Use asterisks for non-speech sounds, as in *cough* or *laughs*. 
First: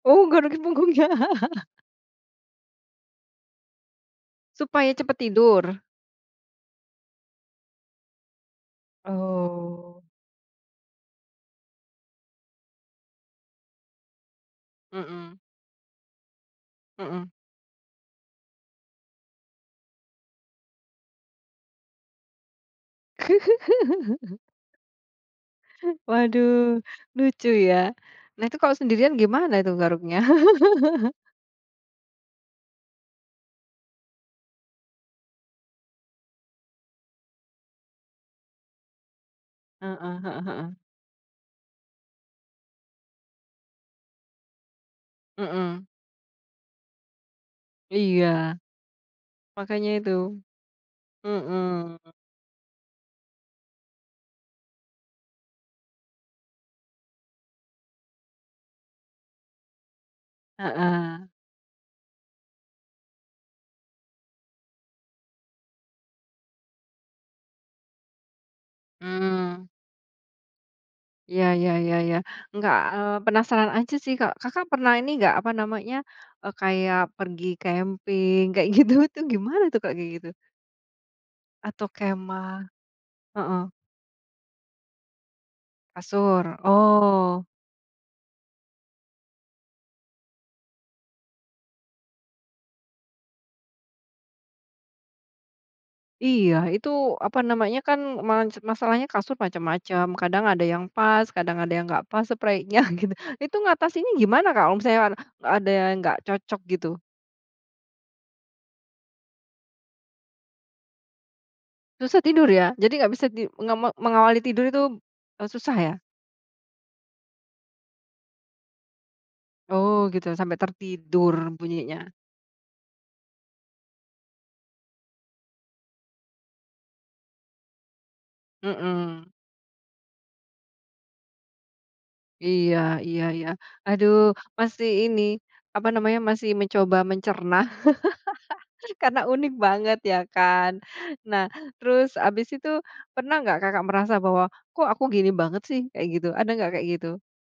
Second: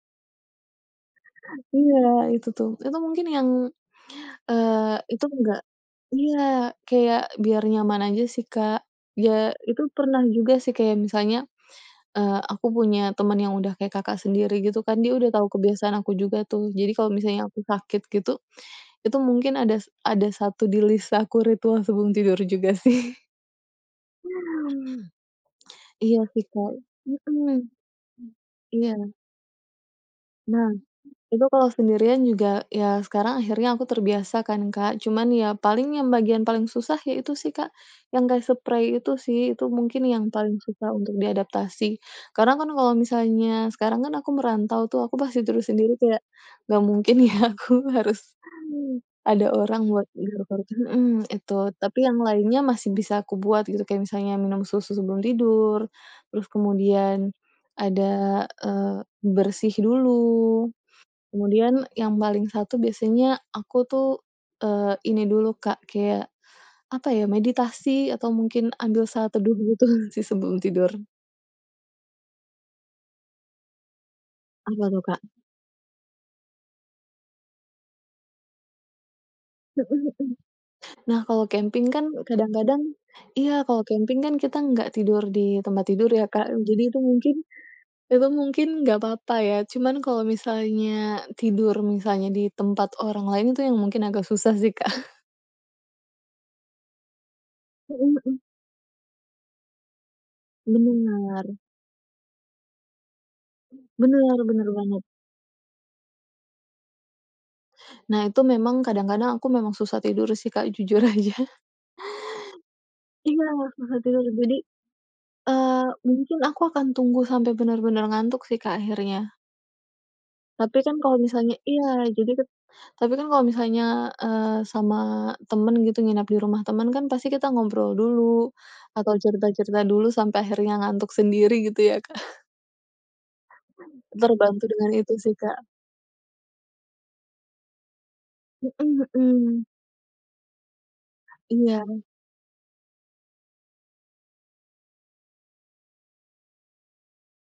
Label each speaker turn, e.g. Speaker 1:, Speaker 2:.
Speaker 1: Oh, garukin punggungnya. *chuckles*
Speaker 2: Iya, itu tuh. Itu mungkin yang,
Speaker 1: Supaya
Speaker 2: eee,
Speaker 1: cepat
Speaker 2: itu nggak
Speaker 1: tidur?
Speaker 2: iya, kayak biar nyaman aja sih, Kak. Ya itu
Speaker 1: Oh.
Speaker 2: pernah juga sih kayak misalnya, eee, aku punya teman yang udah kayak Kakak sendiri gitu kan, dia udah
Speaker 1: Mhm.
Speaker 2: tahu kebiasaan aku juga tuh. Jadi kalau
Speaker 1: Mhm.
Speaker 2: misalnya aku sakit gitu, itu mungkin ada ada satu di list aku ritual sebelum tidur juga sih. *chuckles*
Speaker 1: *chuckles*
Speaker 2: iya sih Kak.
Speaker 1: Waduh,
Speaker 2: Mhm.
Speaker 1: lucu
Speaker 2: Mmm.
Speaker 1: ya. Nah itu kalau
Speaker 2: Iya.
Speaker 1: sendirian gimana itu garuknya?
Speaker 2: Nah.
Speaker 1: *chuckles*
Speaker 2: Itu kalau sendirian juga, ya sekarang akhirnya aku terbiasa kan, Kak. Cuma ya, paling yang bagian paling susah, ya itu sih, Kak. Yang kayak seprei itu sih, itu
Speaker 1: Heeh
Speaker 2: mungkin yang
Speaker 1: heeh
Speaker 2: paling
Speaker 1: heeh.
Speaker 2: susah untuk diadaptasi. Karena kan kalau misalnya, sekarang kan aku merantau tuh, aku pasti tidur
Speaker 1: Mhm.
Speaker 2: sendiri kayak, nggak mungkin ya aku harus,
Speaker 1: Iya.
Speaker 2: ada orang
Speaker 1: Makannya
Speaker 2: buat
Speaker 1: itu.
Speaker 2: garuk-garuk mhm, itu.
Speaker 1: Mhm.
Speaker 2: Tapi yang lainnya masih bisa kubuat gitu, kayak misalnya minum susu sebelum tidur, terus kemudian, ada, eee, bersih dulu,
Speaker 1: Heeh.
Speaker 2: kemudian yang paling satu biasanya, aku tuh, eee, ini dulu Kak, kayak apa ya, meditasi atau mungkin ambil saat teduh,
Speaker 1: Mmm.
Speaker 2: begitu *laughs* sih sebelum tidur.
Speaker 1: Iya iya iya iya. Enggak, eee, penasaran aja sih, Kak. Kakak
Speaker 2: Apa
Speaker 1: pernah
Speaker 2: tuh
Speaker 1: ini
Speaker 2: Kak?
Speaker 1: enggak, apa namanya, eee, kayak pergi camping, kayak gitu-gitu, gimana tuh
Speaker 2: Mhm
Speaker 1: Kak kayak
Speaker 2: mhm.
Speaker 1: gitu?
Speaker 2: Nah, kalau
Speaker 1: Atau
Speaker 2: camping kan
Speaker 1: kemah.
Speaker 2: kadang-kadang iya,
Speaker 1: Heeh.
Speaker 2: kalau camping kan kita tidak tidur di tempat tidur ya Kak,
Speaker 1: Kasur.
Speaker 2: jadi itu mungkin
Speaker 1: Oh.
Speaker 2: emang mungkin tidak apa-apa ya, cuma kalau misalnya tidur, misalnya di tempat orang lain itu yang mungkin agak susah sih Kak. *chuckles*
Speaker 1: Iya, itu apa namanya, kan
Speaker 2: Mhm mhm.
Speaker 1: man masalahnya kasur macam-macam. Kadang ada yang pas,
Speaker 2: Benar.
Speaker 1: kadang ada yang nggak pas sepreinya *chuckles* gitu. Itu
Speaker 2: Mhm.
Speaker 1: ngatasinnya
Speaker 2: Benar
Speaker 1: gimana Kak
Speaker 2: benar
Speaker 1: kalau misalnya,
Speaker 2: banget.
Speaker 1: ada yang nggak cocok gitu?
Speaker 2: Nah, itu memang kadang-kadang aku memang susah tidur sih Kak jujur aja. *chuckles*
Speaker 1: Susah tidur ya. Jadi nggak bisa
Speaker 2: Iya,
Speaker 1: di nggak mau
Speaker 2: susah tidur
Speaker 1: mengawali
Speaker 2: jadi,
Speaker 1: tidur itu, eee, susah
Speaker 2: eee,
Speaker 1: ya?
Speaker 2: mungkin aku akan tunggu sampai benar-benar ngantuk sih Kak akhirnya.
Speaker 1: Oh gitu, sampai
Speaker 2: Tapi kan kalau
Speaker 1: tertidur
Speaker 2: misalnya iya.
Speaker 1: bunyinya.
Speaker 2: Jadi ket tapi kan kalau misalnya, eee, sama temen gitu nginep di rumah, temen kan pasti kita ngobrol dulu, atau
Speaker 1: Mhm.
Speaker 2: cerita-cerita dulu sampai akhirnya ngantuk sendiri gitu ya Kak. *chuckles*
Speaker 1: Iya, iya iya. Aduh,
Speaker 2: Terbantu
Speaker 1: masih
Speaker 2: dengan itu
Speaker 1: ini,
Speaker 2: sih Kak.
Speaker 1: apa namanya masih mencoba mencerna. *chuckles*
Speaker 2: Mhm
Speaker 1: Karena unik
Speaker 2: mhm.
Speaker 1: banget iya kan. Nah,
Speaker 2: Iya.
Speaker 1: terus habis itu, pernah enggak Kakak merasa bahwa, "Kok aku gini banget sih," kayak gitu. Ada enggak kayak gitu?